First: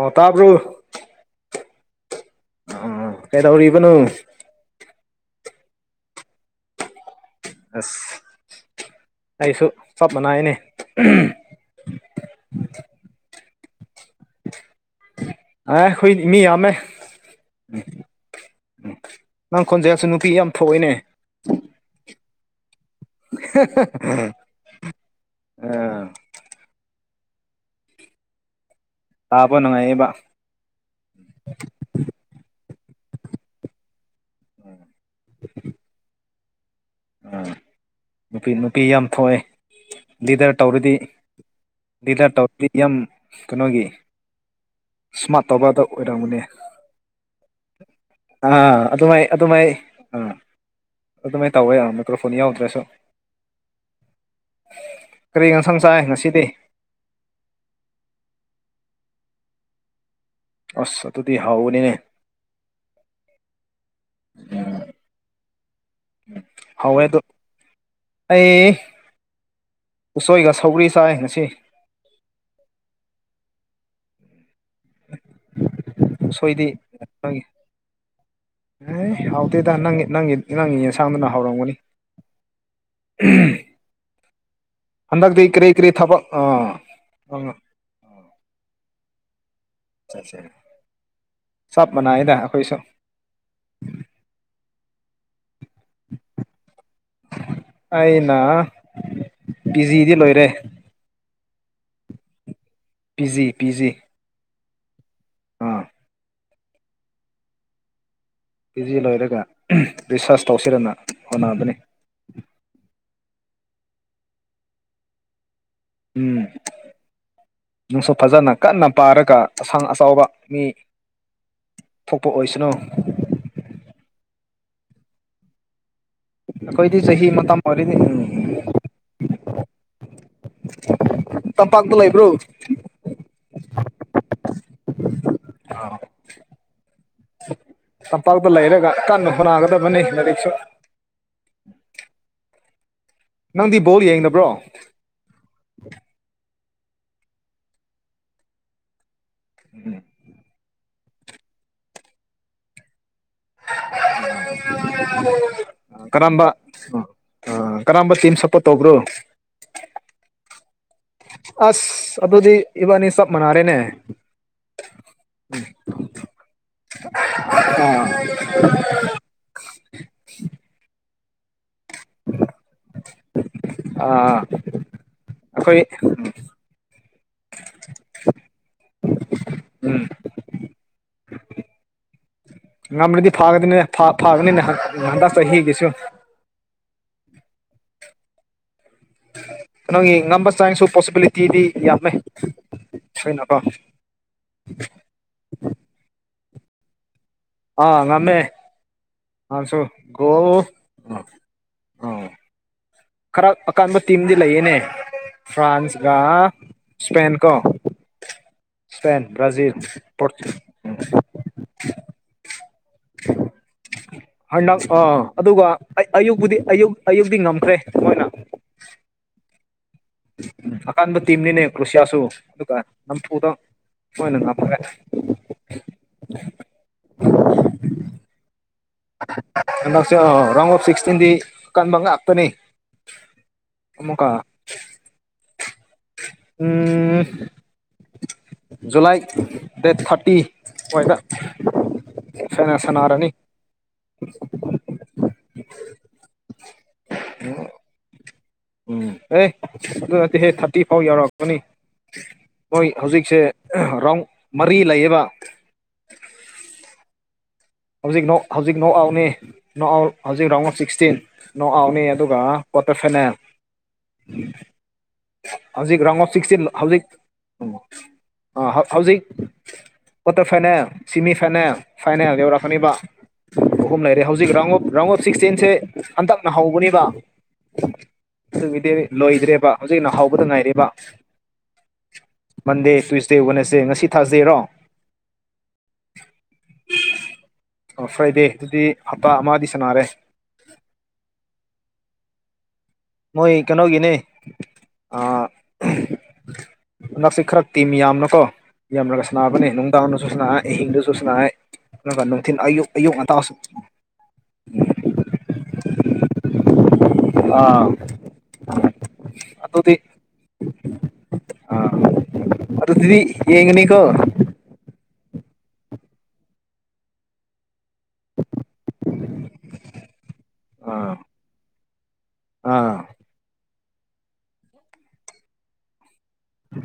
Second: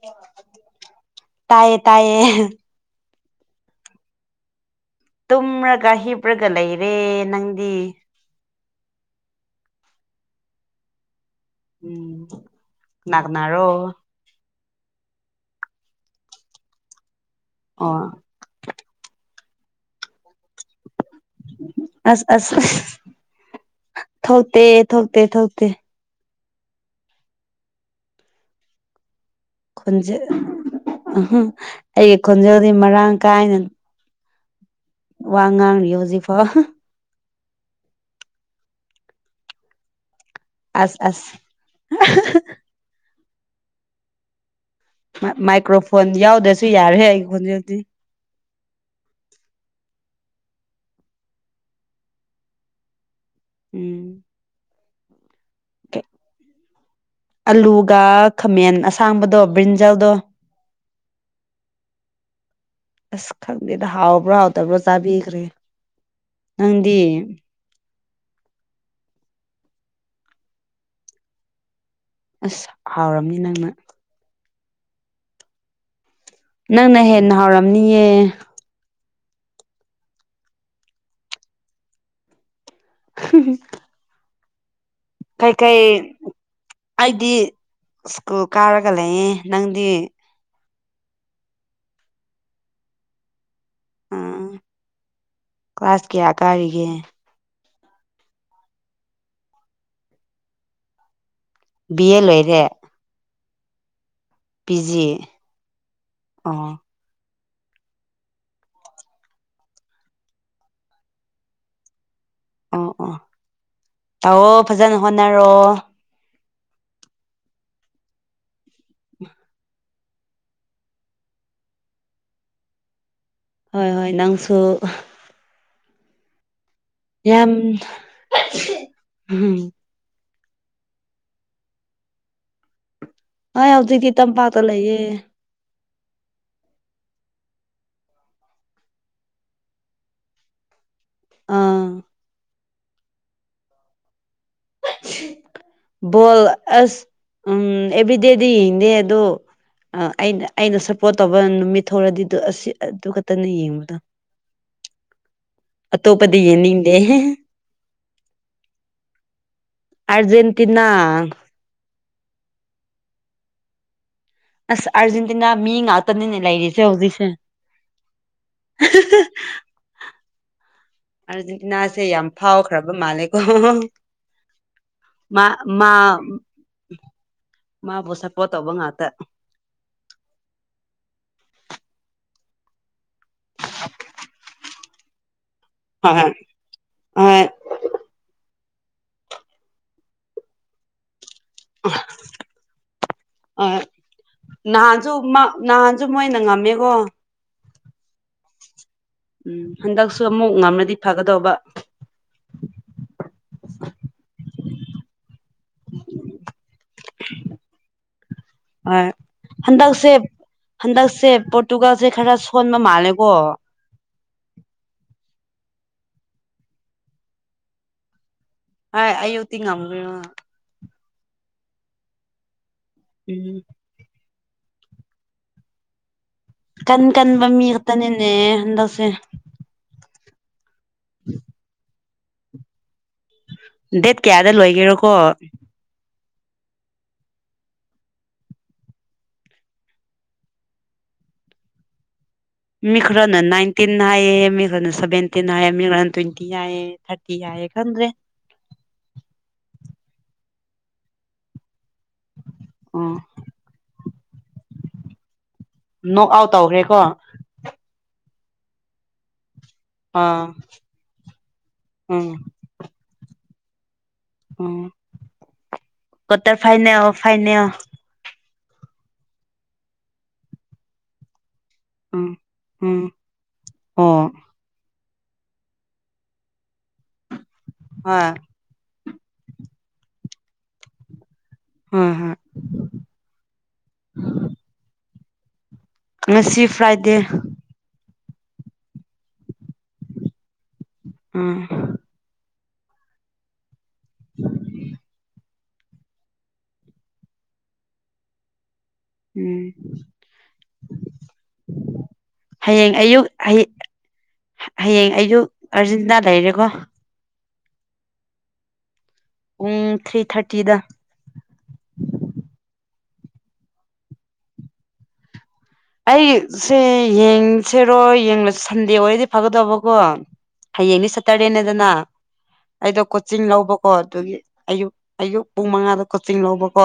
ꯑ ꯇꯔꯕ ꯇꯌꯦ ꯇꯌꯦ ꯀꯩꯗꯧ ꯏꯕꯅꯣ ꯇꯨꯝꯔꯒ ꯍꯤꯄ꯭ꯔꯒ ꯂꯩꯔꯦ ꯅꯪꯗꯤ ꯑꯁ ꯑꯩꯁꯨ ꯆꯞ ꯃꯅꯥꯏꯅꯦ ꯅꯔꯣ ꯑ ꯍꯈꯣꯏ ꯃꯤ ꯌꯥꯝꯃꯦ ꯑꯥ ꯎꯝ ꯅꯪ ꯈꯣꯟꯖꯁꯨ ꯅꯨꯄꯤ ꯌꯥꯝ ꯐꯏꯅꯦ ꯑꯁ ꯑꯁ [unintelligible] ꯊꯣꯛꯇꯦ ꯊꯣꯛꯇꯦ ꯊꯣꯛꯇꯦ ꯑꯥ ꯇꯥꯕ ꯅꯨꯡꯉꯥꯏꯌꯦꯕ ꯈꯣꯟꯖꯦ ꯑꯍ ꯑꯩꯒꯤ ꯈꯣꯟꯖꯦꯜꯗꯤ ꯃꯔꯥꯡ ꯀꯥꯏꯅ ꯋꯥꯉꯥꯡ ꯌꯣꯁꯤꯐꯥꯎ ꯑ ꯅꯨꯄꯤ ꯅꯨꯄꯤ ꯌꯥꯝ ꯊꯣꯛꯑꯦ ꯂꯤꯗꯔ ꯇꯧꯔꯗꯤ ꯑꯁ ꯑꯁ ꯂꯤꯗꯔ ꯇꯧꯔꯗꯤ ꯌꯥꯝ ꯀꯩꯅꯣꯒꯤ [inaudible] ꯃꯥ ꯏꯁꯃꯥꯔꯠ ꯇꯧꯕꯗ ꯃꯥꯏꯀ꯭ꯔꯣꯐꯣꯟ ꯑꯣꯏꯔꯝꯒꯅꯤ ꯌꯥꯎꯗ꯭ꯔꯁꯨ ꯌꯥꯔꯦ ꯑꯩꯒꯤ ꯈꯣꯟꯖꯦꯜꯗꯤ ꯑꯥ ꯑꯗꯨꯃꯥꯏ ꯑꯗꯨꯃꯥꯏ ꯑꯥ ꯑꯗꯨꯃꯥꯏ ꯇꯧꯋꯦ ꯃꯥꯏꯀ꯭ꯔꯣꯐꯣꯟ ꯌꯥꯎꯗ꯭ꯔꯁꯨ ꯎꯝ ꯀꯔꯤ ꯌꯦꯟꯁꯥꯡ ꯆꯥꯏ ꯉꯁꯤꯗꯤ ꯑꯂꯨꯒ ꯈꯥꯃꯦꯟ ꯑꯁꯥꯡꯕꯗꯣ ꯕ꯭ꯔꯤꯟꯖꯜꯗꯣ ꯑꯁ ꯑꯗꯨꯗꯤ ꯍꯥꯎꯅꯤꯅꯦ ꯑꯁ ꯈꯪꯗꯦꯗ ꯍꯥꯎꯕ꯭ꯔꯥ ꯍꯥꯎꯇꯕ꯭ꯔꯥ ꯆꯥꯕꯤꯈ꯭ꯔꯦ ꯅꯪꯗꯤ ꯍꯥꯎꯋꯦ ꯑꯗꯣ ꯑꯩ ꯎꯁꯣꯏꯒ ꯁꯧꯔꯤ ꯆꯥꯏ ꯉꯁꯤ ꯑꯁ ꯍꯥꯎꯔꯝꯅꯤ ꯅꯪꯅ ꯎꯁꯣꯏꯗꯤ ꯅꯪꯅ ꯍꯦꯟꯅ ꯍꯥꯎꯔꯝꯅꯤꯌꯦ ꯑꯦ ꯍꯥꯎꯇꯦꯗ ꯅꯪꯒꯤ ꯅꯪꯒꯤ ꯅꯪꯒꯤ ꯌꯦꯟꯁꯥꯡꯗꯨꯅ ꯍꯥꯎꯔꯝꯒꯅꯤ ꯍ ꯍꯝ ꯍꯟꯗꯛꯇꯤ ꯀꯔꯤ ꯀꯩꯀꯩ ꯀꯔꯤ ꯊꯕꯛ ꯑꯥ ꯑꯩꯗꯤ ꯑꯥ ꯁ꯭ꯀꯨꯜ ꯀꯥꯔꯒ ꯂꯩꯌꯦ ꯅꯪꯗꯤ ꯆꯞ ꯃꯅꯩꯌꯦꯗ ꯑꯩꯈꯣꯏꯁꯨ ꯑꯥ ꯀ꯭ꯂꯥꯁ ꯀꯌꯥ ꯀꯥꯔꯤꯒꯦ ꯑꯩꯅ ꯄꯤꯖꯤꯗꯤ ꯂꯣꯏꯔꯦ ꯕꯤꯑꯦ ꯂꯣꯏꯔꯦ ꯄꯤꯖꯤ ꯄꯤꯖꯤ ꯄꯤꯖꯤ ꯑꯥ ꯑꯣ ꯄꯤꯖꯤ ꯂꯣꯏꯔꯒ ꯔꯤꯁꯥꯔꯁ ꯇꯧꯁꯤꯔꯅ ꯍꯣꯠꯅꯕꯅꯤ ꯑꯣ ꯑꯣ ꯇꯧꯑꯣ ꯐꯖꯅ ꯍꯣꯠꯅꯔꯣ ꯎꯝ ꯅꯡꯁꯨ ꯐꯖꯅ ꯀꯟꯅ ꯄꯥꯔꯒ ꯑꯁꯥꯡ ꯑꯆꯥꯎꯕ ꯃꯤ ꯊꯣꯛꯄ ꯑꯣꯏꯁꯅꯨ ꯍꯣꯏ ꯍꯣꯏ ꯅꯪꯁꯨ ꯑꯩꯈꯣꯏꯗꯤ ꯆꯍꯤ ꯌꯥꯝ ꯃꯇꯝ ꯑꯣꯏꯔꯤꯅꯤ ꯎꯝ ꯎꯝ ꯇꯝꯄꯥꯛꯇ ꯂꯩꯕ꯭ꯔꯣ ꯑꯣꯏ ꯍꯧꯖꯤꯛꯇꯤ ꯇꯝꯄꯥꯛꯇ ꯂꯩꯌꯦ ꯇꯝꯄꯥꯛꯇ ꯂꯩꯔꯒ ꯀꯟꯅ ꯍꯣꯠꯅꯥꯒꯗꯕꯅꯤ ꯂꯩꯔꯤꯛꯁꯨ ꯑꯥ ꯅꯪꯗꯤ ꯕꯣꯜ ꯌꯦꯡꯗꯕ꯭ꯔꯣ ꯕꯣꯜ ꯑꯁ ꯎꯝ ꯑꯦꯕꯔ꯭ꯤꯗꯦꯗꯤ ꯌꯦꯡꯗꯦ ꯑꯗꯨ ꯑ ꯑꯩꯅ ꯑꯩꯅ ꯁꯞꯄꯣꯠ ꯇꯧꯕ ꯅꯨꯃꯤꯠ ꯊꯣꯔꯗꯤ ꯗ ꯑꯁꯤ ꯑꯗꯨꯒ ꯑꯇꯣꯞꯄꯗꯤ ꯀꯔꯝꯕ ꯑ ꯌꯦꯡꯅꯤꯡꯗꯦ ꯑ ꯀꯔꯝꯕ ꯇꯤꯝ ꯁꯞꯄꯣꯔꯠ ꯇꯧꯕ꯭ꯔꯣ ꯑꯔꯖꯦꯟꯇꯤꯅꯥ ꯑꯁ ꯑꯗꯨꯗꯤ ꯏꯕꯥꯅꯤ ꯆꯞ ꯃꯥꯟꯅꯥꯔꯦꯅꯦ ꯑꯁ ꯑꯥꯔꯖꯦꯟꯇꯤꯅꯥ ꯃꯤ ꯉꯥꯛꯇꯅꯤꯅꯦ ꯂꯩꯔꯤꯁꯦ ꯍꯧꯖꯤꯛꯁꯦ [inaudible] ꯑꯥꯔꯖꯦꯟꯇꯤꯅꯥꯁꯦ ꯌꯥꯝ ꯐꯥꯎꯈ꯭ꯔꯕ ꯃꯥꯂꯦ ꯑꯩꯈꯣꯏ ꯃꯥ ꯃꯥ ꯃꯥꯕꯨ ꯁꯄꯣꯔꯠ ꯇꯧꯕ ꯉꯥꯛꯇ ꯉꯝ꯭ꯔꯗꯤ ꯐꯥꯒꯗꯅꯦ ꯐꯥꯒꯅꯤꯅꯦ ꯍꯟꯗꯛ ꯆꯍꯤꯒꯤꯁꯨ ꯑ ꯅꯪꯒꯤ ꯉꯝꯕ ꯆꯥꯡꯁꯨ ꯄꯣꯁꯤꯕꯤꯂꯤꯇꯤꯗꯤ ꯌꯥꯝꯃꯦ ꯁꯣꯏꯅꯀꯣ ꯍꯣꯏ ꯅꯍꯥꯟꯁꯨ ꯅꯍꯥꯟꯁꯨ ꯃꯣꯏꯅ ꯉꯝꯃꯦꯀꯣ ꯑꯥ ꯉꯃꯦ ꯎꯝ ꯑꯁꯨꯣ ꯍꯟꯗꯛꯁꯨ ꯣ ꯑꯃꯨꯛ ꯉꯝꯂꯗꯤ ꯑ ꯐꯒꯗꯧꯕ ꯑ [unintelligible] [inaudible] ꯈꯔ ꯑꯀꯟꯕ ꯇꯤꯝꯗꯤ ꯂꯩꯌꯦꯅꯦ ꯐ꯭ꯔꯥꯟꯁꯀ ꯏꯁꯄꯦꯟꯀꯣ ꯍꯣꯏ ꯍꯟꯗꯛꯁꯦ ꯍꯟꯗꯛꯁꯦ ꯄꯣꯔꯇꯨꯒꯜꯁꯦ ꯈꯔ ꯐꯣꯟꯣꯟ ꯃꯥꯂꯀꯣ ꯍꯟꯗꯛ ꯑꯥ ꯑꯗꯨꯒ ꯑꯌꯨꯛꯄꯗꯤ ꯑꯌꯨꯛ ꯑꯌꯨꯛꯇꯤ ꯉꯝꯈ꯭ꯔꯦ ꯃꯣꯏꯅ ꯑ ꯑꯌꯣꯇꯤ ꯉꯃ ꯑꯀꯥꯟꯕ ꯇꯤꯝꯅꯤꯅꯦ ꯀꯨꯁꯤꯌꯥꯁꯨ ꯑꯗꯨꯒ ꯎꯝ ꯅꯝꯐꯨꯗꯣꯏꯅ [unintelligible] [inaudible] ꯀꯟ ꯀꯟꯕꯝꯃꯤ ꯃꯤ ꯏꯔ ꯇ ꯅꯦꯅꯦ ꯍꯟꯗꯛꯁꯦ ꯔꯥꯎ ꯑꯣꯐ ꯁꯤꯛꯁꯇꯤꯟꯗꯤ ꯑꯀꯟꯕ ꯉꯥꯛꯇꯅꯤ ꯗꯦꯠ ꯑꯃꯨꯛꯀ ꯀꯌꯥꯗ ꯂꯣꯏꯒꯦꯔꯣꯀꯣ ꯎꯝ ꯖꯨꯂꯥꯏ ꯗꯦꯠ ꯊꯥꯔꯇꯤ ꯑꯣꯏꯗ ꯃꯤꯈ꯭ꯔꯅ ꯅꯥꯏꯟꯇꯤꯟ ꯍꯥꯏꯌꯦ ꯃꯤꯅ ꯁꯕꯦꯟꯇꯤꯟ ꯍꯥꯏꯌꯦꯦ ꯃꯤꯅ ꯇ꯭ꯋꯦꯟꯇꯤ ꯍꯥꯏꯌꯦ ꯊꯥꯔꯇꯤ ꯍꯥꯏꯌꯦꯦ ꯈꯗ꯭ꯔꯦ ꯎꯝ ꯑꯦ ꯑꯗꯨ ꯅꯗꯤ ꯍꯦ ꯊꯥꯔꯇꯤ ꯐꯥꯎ ꯌꯥꯎꯔꯛꯀꯅꯤ ꯃꯣꯏ ꯑꯣ ꯍꯧꯖꯤꯛꯁꯦ ꯔꯥꯎꯟ ꯃꯔꯤ ꯂꯩꯌꯦꯕ ꯅꯣꯛ ꯑꯥꯎꯠ ꯇꯧꯈ꯭ꯔꯦꯀꯣ ꯍꯧꯖꯤꯛ ꯍꯧꯖꯤꯛ ꯅꯣꯛ ꯑꯥꯎꯅꯤ ꯅꯣꯠ ꯑꯥꯎꯠ ꯑꯥ ꯍꯧꯖꯤꯛ ꯔꯥꯎꯟ ꯁꯤꯛꯁꯇꯤꯟ ꯅꯣꯠ ꯑꯥꯎꯠꯅꯤ ꯎꯝ ꯑꯗꯨꯒ ꯀ꯭ꯋꯥꯇꯔ ꯐꯥꯏꯅꯦꯜ ꯎꯝ ꯍꯧꯖꯤꯛ ꯔꯉ ꯀ꯭ꯋꯥꯇꯔ ꯁꯤꯛꯁꯇꯤꯟ ꯍꯧꯖꯤꯛ ꯐꯥꯏꯅꯦꯜ ꯐꯥꯏꯅꯦꯜ ꯍꯧꯖꯤꯛ ꯀ꯭ꯋꯥꯇꯔ ꯐꯥꯏꯅꯦꯜ ꯁꯤꯃꯤ ꯐꯥꯏꯅꯦꯜ ꯎꯝ ꯐꯥꯏꯅꯦꯜ ꯌꯧꯔ ꯎꯝ ꯍꯨꯝ ꯂꯩꯔꯦ ꯑꯣ ꯍꯧꯖꯤꯛ ꯔ ꯑꯣ ꯁꯤꯛꯁꯇꯤꯟꯁꯦ ꯍꯟꯇꯛꯅ ꯍꯧꯕꯅꯤ ꯍꯣꯏ ꯑꯗꯨꯒꯤꯗꯤ ꯂꯣꯏꯗ꯭ꯔꯦꯕ ꯍꯧꯖꯤꯛ ꯅ ꯍꯥꯎꯕꯗ ꯉꯥꯏꯔꯦꯕ ꯍꯣꯏ ꯍꯣꯏ ꯃꯟꯗꯦ ꯇꯨꯁꯗꯦ ꯋꯥꯅꯦꯁꯗꯦ ꯉꯁꯤ ꯊꯥꯖꯩꯔꯣ ꯉꯁꯤ ꯐ꯭ꯔꯥꯏꯗꯦ ꯑꯣ ꯐ꯭ꯔꯥꯏꯗꯦ ꯑꯗꯨꯗꯤ ꯍꯞꯇꯥ ꯑꯃꯗꯤ ꯁꯅꯔꯦ ꯑꯥ ꯃꯣꯏ ꯀꯩꯅꯣꯒꯤꯅꯦ ꯑ ꯍꯟꯗꯛꯁꯤ ꯈꯔ ꯇꯤꯃꯤ ꯌꯥꯝꯅꯨꯀꯣ ꯌꯥꯝꯂꯒ ꯎꯝ ꯁꯅꯥꯕꯅꯦ ꯅꯨꯡꯗꯥꯡꯗꯁꯨ ꯁꯅꯥ ꯑꯍꯤꯡꯗꯨꯁꯨ ꯁꯥꯟꯅꯥ ꯑꯗꯨꯒ ꯅꯨꯡꯊꯤꯟ ꯑꯌꯨꯛ ꯑꯌꯨꯛ ꯉꯟꯇꯥꯁꯨ ꯍꯌꯦꯡ ꯑꯩꯁꯨ ꯑꯥꯔꯖꯦꯟꯇꯤꯅꯥ ꯂꯩꯔꯦꯀꯣ ꯑꯥ ꯑꯗꯨꯗꯤ ꯎꯝ ꯊ꯭ꯔꯤ ꯊꯥꯔꯇꯤꯗ ꯑꯔ ꯑꯗꯨꯤꯗꯤ ꯌꯦꯉꯅꯤꯀꯣ ꯑꯩꯁꯦ ꯌꯦꯡ ꯆꯠꯁꯦꯔꯣ ꯌꯦꯡꯂꯁꯨ ꯁꯟꯗꯦ ꯑꯣꯏꯔꯗꯤ ꯐꯒꯗꯧꯕꯀꯣ ꯍꯌꯦꯡꯗꯤ ꯑꯥ ꯁꯇꯔꯗꯦꯅꯦꯗꯅ ꯑꯥ ꯑꯩꯗꯣ ꯀꯣꯆꯤꯡ ꯂꯧꯕꯀꯣ ꯑꯗꯨꯒꯤ ꯑꯌꯨꯛ ꯑꯌꯨꯛ ꯄꯨꯡ ꯃꯉꯥꯗ ꯀꯣꯆꯤꯡ ꯂꯧꯕꯀꯣ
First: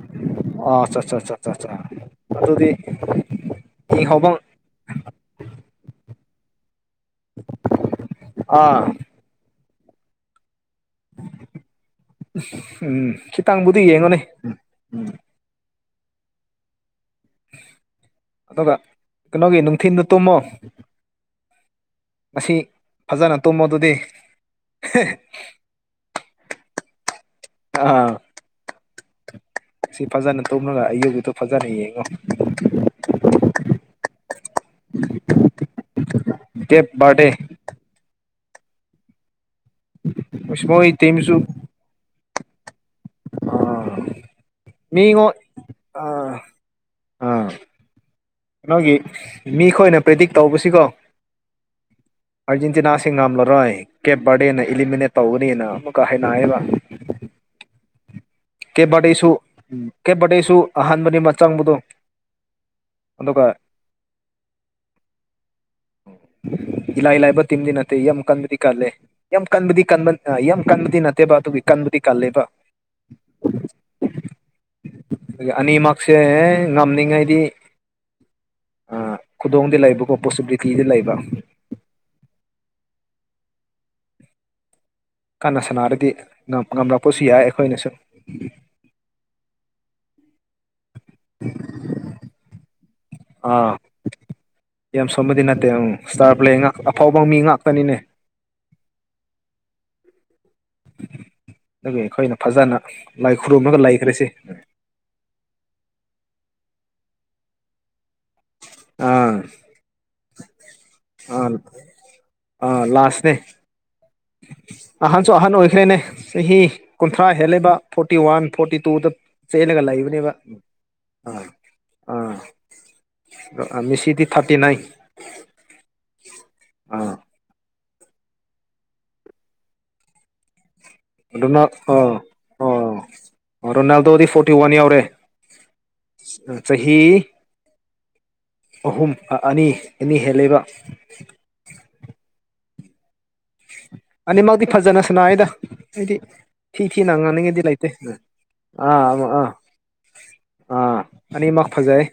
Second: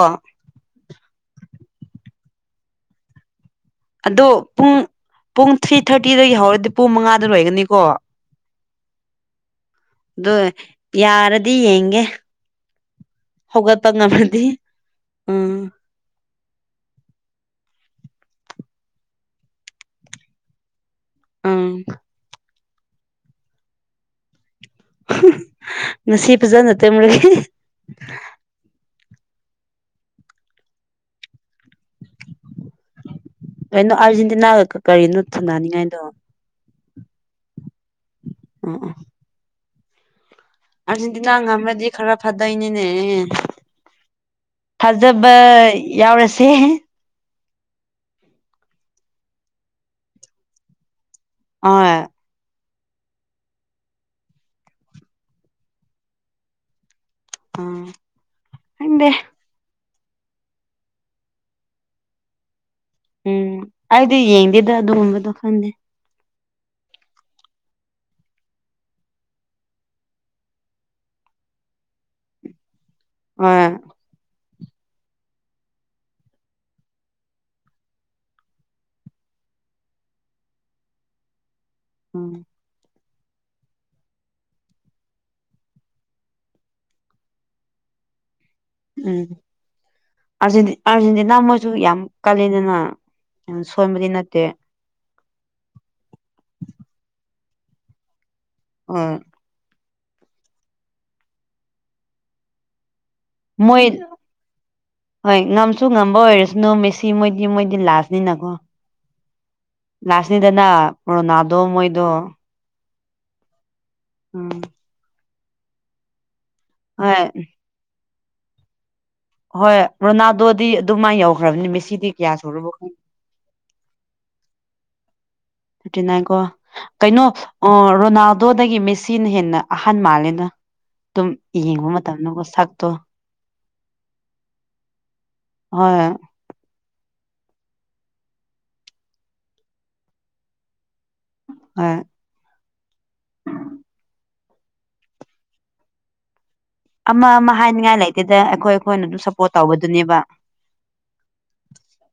ꯑꯣ ꯑꯆꯥ ꯑ ꯑꯗꯨ ꯑꯗꯨꯗꯤ ꯑꯗꯣ ꯌꯦꯡꯍꯧꯕ ꯄꯨꯡ ꯄꯨꯡ ꯊ꯭ꯔꯤ ꯊꯥꯔꯇꯤꯗ ꯍꯧꯔꯗꯤ ꯄꯨꯡ ꯃꯉꯥꯗ ꯂꯣꯏꯒꯅꯤꯀꯣ ꯑꯣ ꯑꯥ ꯌꯥꯔꯗꯤ ꯌꯦꯡꯒꯦ ꯎꯝ ꯈꯤꯇꯪꯕꯨꯗꯤ ꯍꯧꯒꯠꯄ ꯌꯦꯡꯉꯨꯅꯦ ꯉꯝꯃꯗꯤ ꯎꯝ ꯑꯗꯨꯒ ꯀꯩꯅꯣꯒꯤ ꯅꯨꯡꯊꯤꯤꯟꯗ ꯇꯨꯝꯃꯣ ꯎꯝ ꯑꯁꯤ ꯐꯖꯅ ꯇꯨꯝꯃꯣ ꯑꯗꯨꯗꯤ ꯄ ꯄꯨꯖꯥ ꯅꯠꯇꯦ ꯃ ꯑꯥ ꯁꯤ ꯐꯖꯅ ꯇꯧꯅꯒ ꯑꯌꯨꯒꯤꯗꯣ ꯐꯖꯅ ꯌꯦꯡꯉꯦ ꯀꯩꯅꯣ ꯑꯥꯔꯖꯦꯟꯇꯤꯅꯥꯒ ꯀꯔꯤꯅꯣ ꯊꯝꯅꯅꯤꯡꯉꯥꯏꯗꯣ ꯔꯦ ꯑꯥ ꯑ ꯎꯝ ꯑꯔꯖꯦꯟꯇꯤꯅꯥ ꯉꯝꯗꯤ ꯈꯔ ꯐꯥꯗꯣꯏꯅꯦꯅꯦ ꯑꯥ ꯃꯤꯉꯣ ꯑ ꯌꯥꯎꯔꯁꯦ ꯑ ꯀꯩꯅꯣꯒꯤ ꯃꯤ ꯈꯣꯏꯅ ꯄ꯭ꯔꯦꯇꯤꯛ ꯇꯧꯕꯁꯤꯀꯣ ꯑ ꯑꯥꯔꯖꯦꯟꯇꯤꯅꯥꯁꯤ ꯉꯝꯂꯔꯣꯏ ꯀꯦꯞ ꯕꯥꯔꯗꯦꯅ ꯏꯂꯤꯃꯤꯅꯦꯠ ꯇꯧꯒꯅꯤꯅ ꯑꯃꯨꯛꯀ ꯍꯥꯏꯅꯑꯦꯕ ꯑꯥ ꯀꯦꯕꯥꯗꯤꯁꯨ ꯀꯦꯕꯥꯗꯤꯁꯨ ꯑꯍꯥꯟꯕꯅꯤ ꯑꯃ ꯆꯪꯕꯗꯣ ꯑꯗꯨꯒ ꯎꯝ ꯑꯩꯗꯤ ꯌꯦꯡꯗꯦꯗ ꯑꯗꯨꯒꯨꯝꯕꯗꯣ ꯈꯪꯗꯦ ꯎ ꯏꯂꯥꯏ ꯂꯥꯏꯕ ꯇꯤꯝꯗꯤ ꯅꯠꯇꯦ ꯌꯥꯝ ꯀꯟꯕꯗꯤ ꯀꯜꯂꯦ ꯌꯥꯝ ꯀꯟꯕꯗꯤ ꯀꯟꯕ ꯌꯥꯝ ꯀꯟꯕꯗꯤ ꯅꯠꯇꯦꯕ ꯑꯗꯨꯒꯤꯕ ꯄꯤ ꯀꯜꯂꯦꯕ ꯑ ꯑꯅꯤꯃꯛꯁꯦ ꯉꯝꯅꯤꯡꯉꯥꯏꯗꯤ ꯈꯨꯗꯣꯡꯗ ꯂꯩꯕꯀꯣ ꯄꯣꯁꯤꯕꯤꯂꯤꯇꯤꯗ ꯂꯩꯕ ꯎꯝ ꯀꯅ ꯁꯥꯟꯅꯔꯗꯤ ꯉꯝꯂꯛꯄꯁꯨ ꯌꯥꯏ ꯑꯩꯈꯣꯏꯅꯁꯨ ꯎꯝ ꯑꯥꯔꯖꯦꯟꯇꯤꯅꯥ ꯃꯁꯨ ꯌꯥꯝ ꯀꯥꯂꯦꯟꯗꯅ ꯑꯥ ꯌꯥꯝ ꯁꯣꯃꯗꯤ ꯅꯠꯇꯦ ꯎꯝ ꯏꯁꯇꯥꯔ ꯄ꯭ꯂꯦ ꯉꯥꯛ ꯑꯐꯥꯎꯕ ꯃꯤ ꯉꯍꯥꯛ ꯇꯅꯤꯅꯦ ꯑꯣ ꯑꯗꯨꯒ ꯑꯩꯈꯣꯏꯅ ꯐꯖꯅ ꯂꯥꯏ ꯈꯨꯔꯨꯝꯃꯒ ꯃꯣꯏꯣꯏ ꯂꯩꯈ꯭ꯔꯁꯤ ꯍꯣꯏ ꯉꯝꯁꯨ ꯉꯝꯕ ꯑꯣꯏꯔꯁ ꯅ ꯃꯦꯁꯤ ꯃꯣꯏꯗꯤ ꯃꯣꯏꯗꯤ ꯂꯥꯁꯅꯤꯀꯣ ꯑꯥ ꯂꯥꯁꯅꯤꯗꯅ ꯄꯣ ꯅꯥꯗꯣ ꯃꯣꯏꯗꯣ ꯅꯦ ꯎꯝ ꯑꯍꯟꯁꯨ ꯑꯍꯟ ꯑꯣꯏꯈ꯭ꯔꯦꯅꯦ ꯆꯍꯤ ꯍꯣꯏ ꯀꯨꯟꯊ꯭ꯔꯥ ꯍꯦꯜꯜꯂꯤꯕ ꯐ ꯐꯣꯔꯇ ꯋꯥ ꯐꯣꯔꯇꯤ ꯇꯨꯗ ꯍꯣꯏ ꯆꯦꯜꯂꯒ ꯂꯩꯕꯅꯦꯕ ꯔꯣꯅꯥꯜꯗꯣꯗꯤ ꯑꯗꯨꯃꯥꯏꯅ ꯌꯧꯈ꯭ꯔꯕꯅꯤ ꯃꯦꯁꯤꯗꯤ ꯀꯌꯥ ꯁꯨꯕ ꯈꯪꯦ ꯃꯤ ꯁꯤꯗꯤꯤ ꯊꯥꯔꯇꯤ ꯅꯥꯏ ꯊꯇꯀꯣ ꯑꯥ ꯀꯩꯅꯣ ꯑ ꯔꯣꯅꯥꯜꯗꯣꯗꯒꯤ ꯃꯦꯁꯤꯅ ꯍꯦꯟꯅ ꯑꯍꯟ ꯃꯥꯜꯂꯦꯅ ꯑꯗꯨꯝ ꯑꯗꯨꯅ ꯌꯦꯡꯕ ꯑꯥ ꯃꯇꯝꯗꯀꯣ ꯁꯛꯇꯣ ꯑꯣ ꯔꯣꯅꯥꯜꯗꯣꯗꯤ ꯐꯣꯔꯇꯤ ꯋꯥꯟ ꯌꯥꯎꯔꯦ ꯍꯣꯏ ꯆꯍꯤ ꯑꯍꯨꯝ ꯑꯅꯤ ꯑꯅꯤ ꯍꯦꯜ ꯂꯩꯕ ꯑ ꯑꯅꯤꯃꯛꯇꯤ ꯐꯖꯅ ꯁꯅꯥꯏꯗ ꯑꯩꯗꯤ ꯐꯤ ꯀꯤ ꯑꯃ ꯑꯃ ꯅꯪꯅꯒꯗꯤ ꯂꯩ ꯍꯥꯏꯅꯤꯡꯉꯥꯏ ꯂꯩꯇꯦ ꯂꯩꯇꯦꯗ ꯑꯩꯈꯣꯏ ꯑꯩꯈꯣꯏꯅ ꯑꯗꯨꯝ ꯑꯥ ꯑꯥ ꯁꯞꯄꯣꯔꯠ ꯇꯧꯕꯗꯨꯅꯦꯕ ꯑꯥ ꯑꯅꯤ ꯃꯛ ꯐꯖꯥꯏ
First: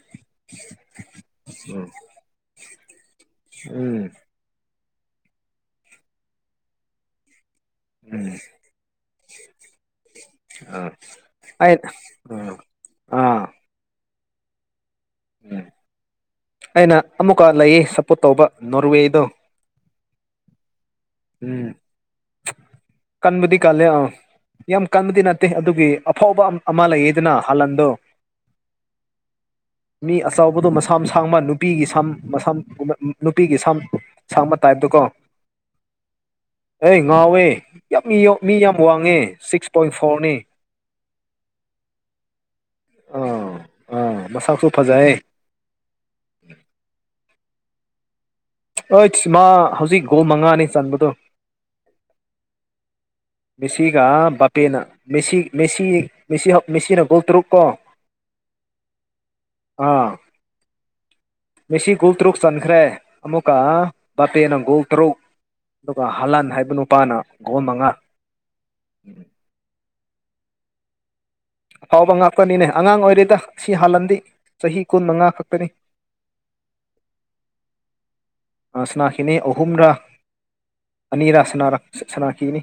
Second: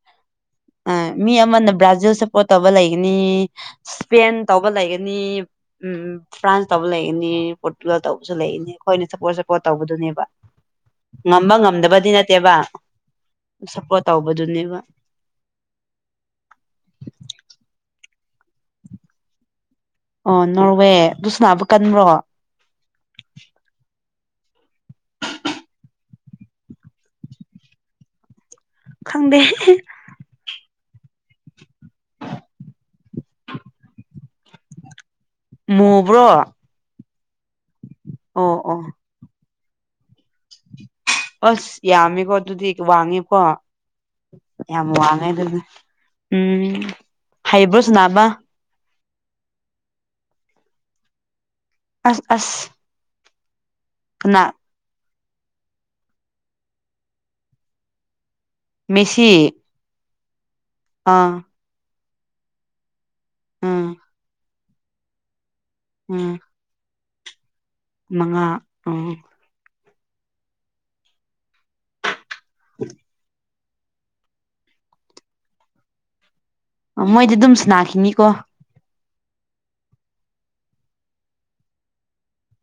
ꯑ ꯃꯤ ꯑꯃꯅ ꯕ꯭ꯔꯥꯖꯤꯜ ꯁꯄꯣꯔꯠ ꯇꯧꯕ ꯂꯩꯒꯅꯤ ꯎꯝ ꯏꯁꯄꯦꯟ ꯇꯧꯕ ꯂꯩꯒꯅꯤ ꯑꯅꯤ ꯎꯝ ꯐ꯭ꯔꯥꯟꯁ ꯇꯕꯨ ꯂ ꯍꯅꯤ ꯄꯣꯔ ꯇꯨꯋꯦꯜ ꯎꯝ ꯇꯧꯕꯁꯨ ꯂꯩꯅꯦ ꯑꯩꯈꯣꯏꯅ ꯁꯞꯄꯣꯔꯠ ꯁꯞꯄꯣꯔꯠ ꯇꯧꯕꯗꯨꯅꯦꯕ ꯑꯥ ꯉꯝꯕ ꯑꯩ ꯉꯝꯗꯕꯗꯤ ꯅꯠꯇꯦꯕ ꯑꯥ ꯁꯞꯄꯣꯔꯠ ꯇꯧꯕꯗꯨꯅꯦꯕ ꯎꯝ ꯑꯩꯅ ꯑꯃꯨꯛꯀ ꯂꯩꯌꯦ ꯁꯞꯄꯣꯔꯠ ꯇꯧꯕ ꯅꯣꯔꯋꯦꯗꯣ ꯑꯣ ꯅꯣꯔꯋꯦ ꯑꯗꯨ ꯁꯅꯥꯕ ꯎꯝ ꯀꯟꯕ꯭ꯔꯣ ꯀꯟꯕꯨꯗꯤ ꯀꯂꯦ ꯑ ꯌꯥꯝ ꯀꯟꯕꯗꯤ ꯅꯠꯇꯦ ꯑꯗꯨꯒꯤ ꯑꯐꯥꯎꯕ ꯑꯃ ꯂꯩꯌꯦꯗꯅ ꯍꯍꯟꯗꯣ ꯈꯪꯗꯦ ꯃꯤ ꯑꯆꯥꯎꯕꯗꯣ ꯃꯁꯥ ꯃꯁꯥ ꯁꯥꯡꯕ ꯅꯨꯄꯤꯒꯤ ꯁꯝ ꯁꯝ ꯅꯨꯄꯤꯒꯤ ꯁꯝ ꯁꯥꯡꯕ ꯇꯥꯏꯞꯇꯀꯣ ꯃꯕ꯭ꯔꯣ ꯑꯦ ꯉꯥꯎꯋꯦ ꯌꯥꯝ ꯃꯤ ꯌꯥꯝ ꯋꯥꯡꯉꯦ ꯁꯤꯛꯁ ꯄꯣꯏꯟ ꯐꯣꯔꯅꯤ ꯑꯁ ꯌꯥꯝꯃꯦꯀꯣ ꯑꯗꯨꯗꯤ ꯋꯥꯡꯉꯦꯀꯣ ꯑꯥ ꯑꯥ ꯃꯁꯛꯁꯨ ꯌꯥꯝ ꯐꯖꯩ ꯋꯥꯡꯉꯦ ꯑꯗꯨꯗꯤ ꯎꯝ ꯍꯩꯕ꯭ꯔꯣ ꯁꯅꯥꯕ ꯑꯩꯁ ꯃꯥ ꯍꯧꯖꯤꯛ ꯒꯣ ꯃꯉꯥꯅꯤ ꯆꯟꯕꯗꯣ ꯑꯁ ꯑꯁ ꯃꯦꯁꯤꯒ ꯀꯅꯥ ꯕꯥꯄꯦꯅ ꯃꯦꯁꯤ ꯃꯦꯁꯤꯦꯁꯤ ꯃꯦꯁꯤꯅ ꯒꯣꯜ ꯇꯔꯨꯛ ꯀꯣ ꯃꯁꯤ ꯑꯥ ꯁꯤ ꯒꯨꯜ ꯇꯔꯨꯛ ꯆꯟꯈ꯭ꯔꯦ ꯑꯃꯨꯛꯀ ꯎꯝ ꯕꯥꯄꯦꯅꯪ ꯒꯣꯜ ꯇꯔꯨꯛ ꯑꯗꯨꯒ ꯎꯝ ꯍꯂꯥꯟ ꯍꯥꯏꯕ ꯅꯨꯄꯥꯅ ꯒꯣꯝ ꯃꯉꯥ ꯑ ꯎ ꯑꯐꯥꯎꯕ ꯉꯥꯛꯄꯅꯤꯅꯦ ꯑꯉꯥꯡ ꯑꯣꯏꯔꯤꯦꯗ ꯑꯁꯤ ꯍꯥꯜꯂꯝꯟꯗꯤꯦ ꯆꯍꯤ ꯀꯨꯟꯃꯉꯥ ꯈꯛꯇꯅꯤ ꯃꯣꯏꯗꯤ ꯑꯗꯨꯝ ꯁ ꯅꯥꯈꯤꯅꯤꯀꯣ ꯁꯅꯥꯈꯤꯅꯤ ꯑꯍꯨꯝꯔ ꯑꯅꯤꯔ ꯁꯅꯥꯈꯤꯅꯤ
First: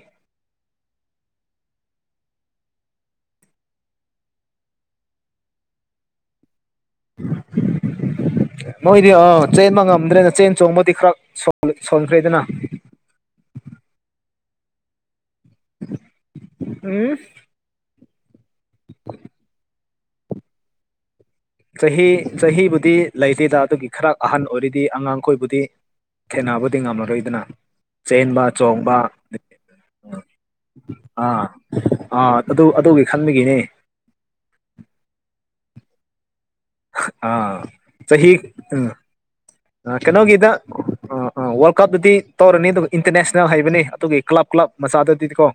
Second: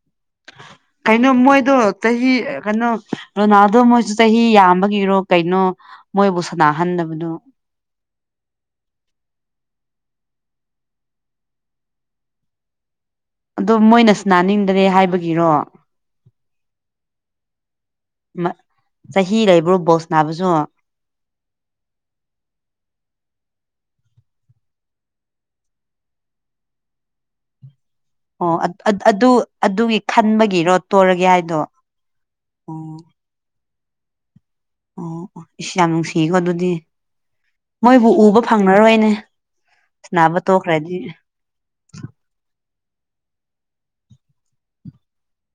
ꯀꯩꯅꯣ ꯃꯣꯏꯗꯣ ꯆꯍꯤ ꯀꯩꯅꯣ ꯔꯣꯅꯥꯜꯗꯣ ꯃꯣꯏꯁꯨ ꯆꯍꯤ ꯌꯥꯝꯕꯒꯤꯔꯣ ꯀꯩꯅꯣ ꯃꯣꯏꯕꯨ ꯁꯥꯟꯅꯥꯍꯟꯗꯕꯗꯣ ꯃꯣꯏꯗꯤ ꯑꯥ ꯆꯦꯟꯕ ꯉꯝꯗ꯭ꯔꯦꯅ ꯆꯦꯟ ꯆꯣꯡꯕꯗꯤ ꯈꯔ ꯁꯣꯟꯈ꯭ꯔꯦꯗꯅ ꯑꯣ ꯃꯣꯏꯅꯁꯨ ꯅꯥꯅꯤꯡꯗ꯭ꯔꯦ ꯍꯥꯏꯕꯒꯤ ꯎꯝ ꯆꯍꯤ ꯂꯩꯕ꯭ꯔꯣ ꯕꯣ ꯅꯥꯕꯁꯨ ꯆꯍꯤ ꯆꯍꯤꯕꯨꯗꯤ ꯂꯩꯇꯦꯗ ꯑꯗꯨꯒꯤ ꯈꯔ ꯑꯍꯟ ꯑꯣꯏꯔꯤꯗꯤ ꯑꯉꯥꯡꯈꯣꯏꯕꯨꯗꯤ ꯊꯦꯅꯕꯗꯤ ꯉꯝꯃꯔꯣꯏꯗꯅ ꯆꯦꯟꯕ ꯑꯣ ꯆꯣꯡꯕ ꯑꯗꯨ ꯑꯗꯨꯒꯤ ꯎ ꯈꯟꯕꯒꯤꯔꯣ ꯇꯣꯔꯒꯦ ꯑꯥ ꯍꯥꯏꯗꯣ ꯑ ꯑꯗꯨ ꯑꯗꯨ ꯑꯣ ꯈꯥꯟꯃꯤꯒꯅꯦ ꯑꯣ ꯑꯣ ꯏꯁ ꯌꯥꯝ ꯅꯨꯡꯁꯤꯀꯣ ꯑꯗꯨꯗꯤ ꯑꯥ ꯃꯣꯏꯕꯨ ꯎꯕ ꯐꯪꯂꯅꯔꯣꯏꯅꯦ ꯑ ꯀꯩꯅꯣꯒꯗ ꯋꯥꯔꯜ ꯀꯞ ꯇꯗꯤ ꯇꯧ꯭ꯔꯅꯤ ꯏꯟꯇꯔꯅꯦꯁꯅꯦꯜ ꯍꯥꯏꯕꯅꯤ ꯑꯗꯨꯒꯤ ꯀ꯭ꯂꯕ ꯀ꯭ꯂꯕ ꯃꯆꯥꯗꯗꯤꯀꯣ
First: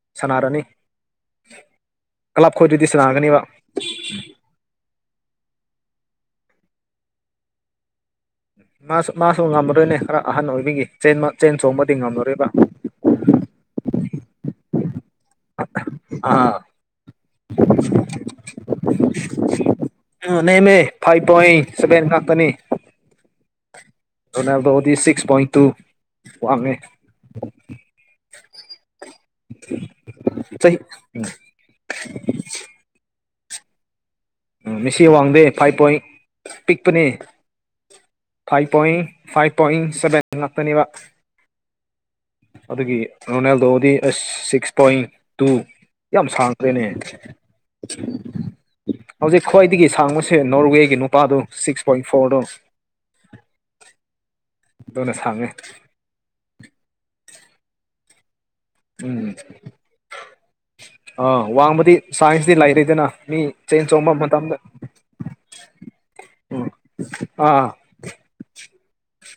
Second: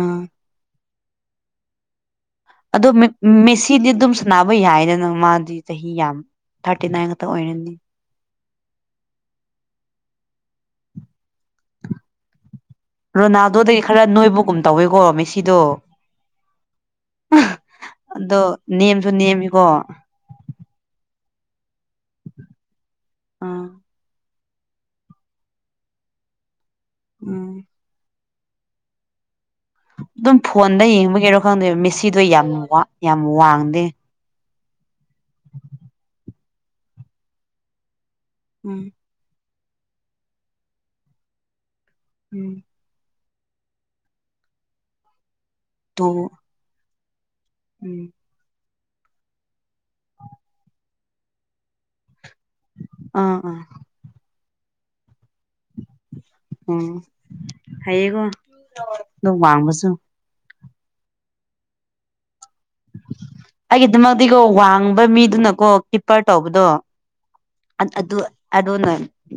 ꯑꯥ ꯁꯥꯟꯅꯔꯅꯤ [inaudible] ꯈꯣꯏꯗꯨꯗꯤ ꯑꯗꯣ ꯁꯥꯟꯅꯒꯅꯤꯕ ꯃꯦꯁꯤꯗꯤ ꯑꯗꯨꯝ ꯁꯥꯟꯅꯕ ꯌꯥꯏꯗ ꯅꯪ ꯃꯥꯗꯤ ꯆꯍꯤ ꯌꯥꯝ ꯊꯥꯔꯇꯤ ꯅꯥꯏꯟ ꯈꯛꯇ ꯑꯣꯏꯔꯅꯤ ꯃꯥꯁꯨ ꯃꯥꯁꯨ ꯉꯝꯃꯗꯣꯏꯅꯦ ꯈꯔ ꯑꯍꯟ ꯑꯣꯏꯕꯤꯒꯤ ꯆꯦꯟ ꯆꯣꯡꯕꯗꯤ ꯉꯝꯂꯣꯔꯤꯕ꯭ꯔ ꯀꯅꯥꯗꯣꯗꯒꯤ ꯈꯔ ꯅꯣꯏꯕꯒꯨꯝ ꯇꯧꯋꯤꯀꯣ ꯃꯦꯁꯤꯗꯣ ꯑꯥ ꯑꯗꯣ ꯅꯦꯝꯁꯨ ꯅꯦꯝꯃꯤꯀꯣ ꯅ ꯃ ꯐꯥꯏ ꯇꯣꯏ ꯁꯕꯦꯟ ꯉꯥꯛꯀꯅꯤ ꯑꯥ ꯑꯣꯗꯗꯤ ꯁꯤꯛꯁ ꯄꯣꯏꯟ ꯇꯨ ꯋꯥꯃꯦ ꯎꯝ [unintelligible] ꯑꯗꯨꯝ ꯆꯍꯤ ꯐꯣꯟꯗ ꯌꯦꯡꯕꯒꯤꯔꯣ ꯈꯪꯗꯦꯕ ꯃꯦꯁꯤꯗꯣ ꯌꯥꯝ ꯌꯥꯝ ꯋꯥꯡꯗꯦ ꯎꯝ ꯃꯤꯁꯤ ꯋꯥꯡꯗꯦ ꯐꯥꯏꯚ ꯄꯣꯏꯟ ꯄꯤꯛꯄꯅꯤ five um point five point seven ꯉꯥꯛꯇꯅꯦꯕ ꯎꯝ ꯑꯗꯨꯒꯤ ꯔꯣꯅꯥꯜꯗꯣꯗꯤ ꯑꯁ ꯁꯤꯛꯁ ꯄꯣꯏꯟ ꯇꯨ ꯇꯣ ꯌꯥꯝ ꯁꯥꯡꯈ꯭ꯔꯦꯅꯦ ꯎꯝ ꯍꯧꯖꯤꯛ ꯈ꯭ꯋꯥꯏꯗꯒꯤ ꯁꯥꯡꯕꯁꯦ ꯅꯣꯔꯋꯦꯒꯤ ꯅꯨꯄꯥꯗꯣ ꯁꯤꯛꯁ ꯄꯣꯏꯟ ꯐꯣꯔꯗꯣ ꯑꯥ ꯑꯥ ꯑꯗꯨꯅ ꯁꯡꯉꯦ ꯎꯝ ꯍꯥꯏꯩꯌꯦꯀꯣ ꯅꯣꯛ ꯋꯥꯡꯕꯁꯨ ꯑ ꯋꯥꯡꯃꯗꯤ ꯁꯥꯏꯟꯁ ꯑꯩꯒꯤꯗꯨꯃꯛꯇꯤꯀꯣ ꯋꯥꯡꯕ ꯃꯤꯗꯨꯅꯀꯣ ꯀꯤꯞꯄꯔ ꯎꯝ ꯇꯧꯕꯗꯣ ꯑꯥ ꯑꯗꯨ ꯑꯗꯨꯅ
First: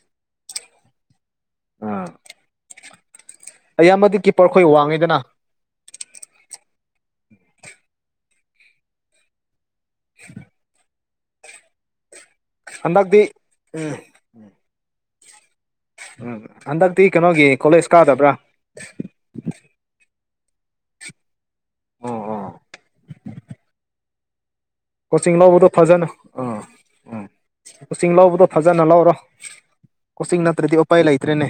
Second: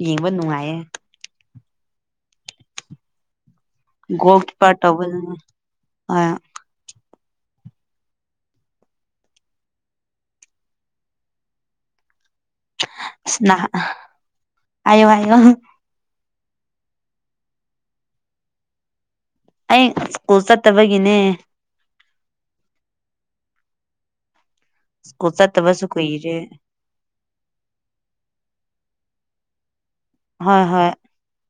ꯌꯦꯡꯕ ꯅꯨꯡꯉꯥꯏꯌꯦ ꯑꯥ ꯑꯌꯥꯝꯕꯗꯤ ꯀꯤꯞꯄꯔ ꯒꯣꯀꯤ ꯈꯣꯏ ꯄꯥ ꯇꯕ ꯋꯥꯡꯉꯤꯗꯅ ꯑ [unintelligible] ꯍꯟꯗꯛꯇꯤ ꯁ ꯑꯣ ꯍꯥꯏꯑꯣ ꯍꯥꯏꯑꯣ ꯎꯝ ꯍꯟꯗꯛꯇꯤ ꯀꯩꯅꯣꯒꯤ ꯀꯣꯂꯦꯖ ꯀꯥꯗꯕ꯭ꯔꯥ ꯑꯣ ꯆꯠꯇꯕꯒꯤꯅꯦ ꯁ꯭ꯀꯨꯜ ꯀꯣꯆꯤꯡ ꯂꯧꯕꯗꯣ ꯆꯠꯇꯕꯁꯨ ꯐꯖꯅ ꯀꯨꯏꯔꯦ ꯑꯥ ꯎꯝ ꯀꯁꯤꯡ ꯂꯧꯕꯗꯣ ꯐꯖꯅ ꯂꯧꯔꯣ ꯀꯣꯆ ꯍꯣꯏ ꯅꯠꯇ꯭ꯔꯗꯤ ꯍꯣꯏ ꯎꯄꯥꯏ ꯂꯩꯇ꯭ꯔꯦꯅꯦ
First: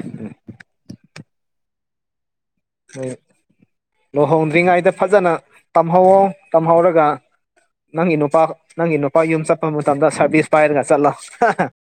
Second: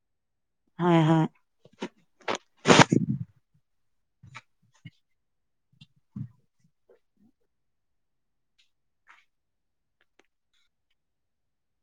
ꯂꯨꯍꯣꯡꯗ꯭ꯔꯤꯉꯩꯗ ꯐꯖꯅ ꯇꯝꯍꯧꯋꯣ ꯇꯝꯍꯧꯔꯒ ꯅꯪꯒꯤ ꯅꯨꯄꯥ ꯅꯪꯒꯤ ꯅꯨꯄꯥ ꯌꯨꯝ ꯆꯠꯄ ꯃꯇꯝꯗ ꯁꯥꯔꯚꯤꯁ ꯄꯥꯏꯔꯒ ꯆꯠꯂꯣ